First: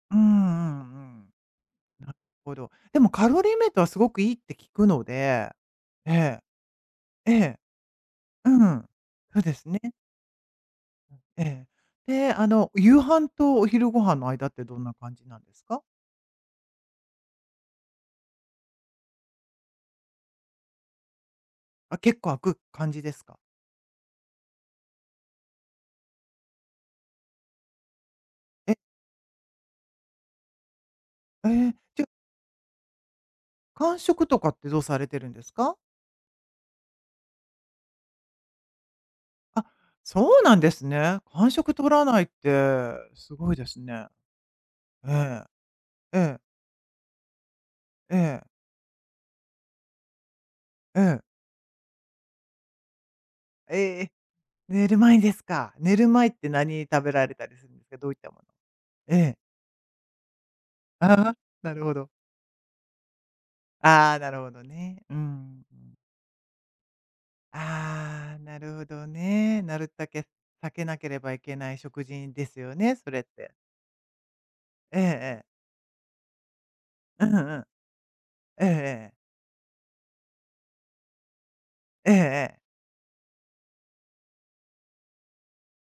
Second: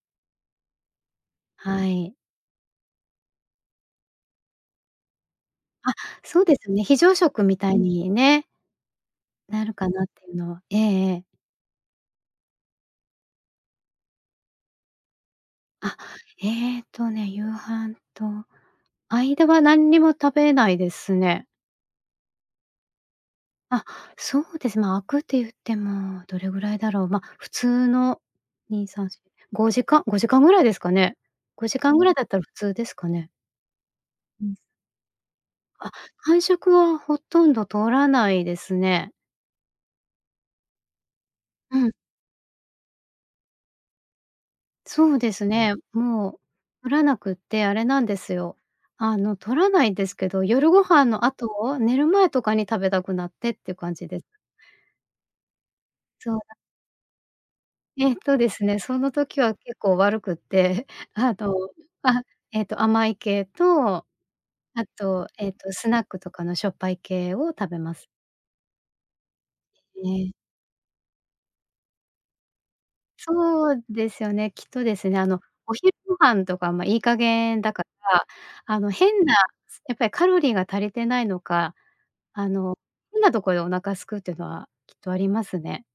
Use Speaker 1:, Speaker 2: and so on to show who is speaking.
Speaker 1: うんうんうんうん。
Speaker 2: はい。
Speaker 1: なほど。でもカロリーメイトはすごくいいって聞くので、
Speaker 2: あ、
Speaker 1: ええ。
Speaker 2: そうですね、非常
Speaker 1: え
Speaker 2: 食み
Speaker 1: え。
Speaker 2: たいにね。
Speaker 1: うん、そうで
Speaker 2: な
Speaker 1: す
Speaker 2: る
Speaker 1: ね。
Speaker 2: かなっていうのは、えええ
Speaker 1: う
Speaker 2: え。
Speaker 1: ん、ええ、で、あの、夕飯とお昼ご飯の間ってどんな感じなんですか？
Speaker 2: あ、ええとね、夕飯と間は、なんにも食べないですね。
Speaker 1: あ、結構、空く感じですか？
Speaker 2: あ、そうです。ま、空くっていってもどれぐらいだろう。ま、普通の
Speaker 1: え。
Speaker 2: 2、3、4、5時間-5時間ぐらいですかね。
Speaker 1: え
Speaker 2: ご
Speaker 1: え、
Speaker 2: じかんぐ
Speaker 1: じゃ
Speaker 2: らいだったら普通ですかね？
Speaker 1: 間食と
Speaker 2: う
Speaker 1: か
Speaker 2: ん。
Speaker 1: ってどうされてるんですか？
Speaker 2: あ、間食はほとんど取らないですね。
Speaker 1: あ、そうなんですね。間食
Speaker 2: う
Speaker 1: 取
Speaker 2: ん。
Speaker 1: らないって、すごいですね。え
Speaker 2: そうで
Speaker 1: え。
Speaker 2: すね、
Speaker 1: え
Speaker 2: もう
Speaker 1: え。
Speaker 2: 取らなくってあれなん
Speaker 1: え
Speaker 2: です
Speaker 1: え。
Speaker 2: よ。あの、取らないですけど、夜ご
Speaker 1: え
Speaker 2: 飯
Speaker 1: え。
Speaker 2: の後、寝る前とかに食べたくなってって
Speaker 1: え
Speaker 2: 感
Speaker 1: ええ
Speaker 2: じ
Speaker 1: え、
Speaker 2: です。
Speaker 1: 寝る前ですか。寝る前っ
Speaker 2: そう
Speaker 1: て
Speaker 2: な
Speaker 1: 何食べられたりするんで、どう
Speaker 2: えっ
Speaker 1: いった
Speaker 2: と
Speaker 1: もの
Speaker 2: ですね、その
Speaker 1: ええ。
Speaker 2: 時は結構悪くって、
Speaker 1: あ
Speaker 2: あ
Speaker 1: あ、
Speaker 2: と、
Speaker 1: なるほど。
Speaker 2: あ、ええと甘い系と、
Speaker 1: ああ、なるほど
Speaker 2: あ
Speaker 1: ね。うーん、
Speaker 2: と、ええと、
Speaker 1: う
Speaker 2: ス
Speaker 1: ん。
Speaker 2: ナックとかのしょっぱい系を食べます。
Speaker 1: ああ、なるほどね。なるたけ
Speaker 2: ね。
Speaker 1: 避けなければいけない食事んですよね、それって。
Speaker 2: そうですよね。きっとで
Speaker 1: ええ
Speaker 2: すね、あ
Speaker 1: え
Speaker 2: の、
Speaker 1: え。
Speaker 2: お昼ご飯とかもいい加
Speaker 1: うんう
Speaker 2: 減
Speaker 1: ん。
Speaker 2: だから、
Speaker 1: えええ
Speaker 2: あの
Speaker 1: え。
Speaker 2: 変なすやっぱりカロリーが足りてないのか、
Speaker 1: ええ
Speaker 2: あ
Speaker 1: ええ。
Speaker 2: の、変なところでお腹空くってのはきっとありますね。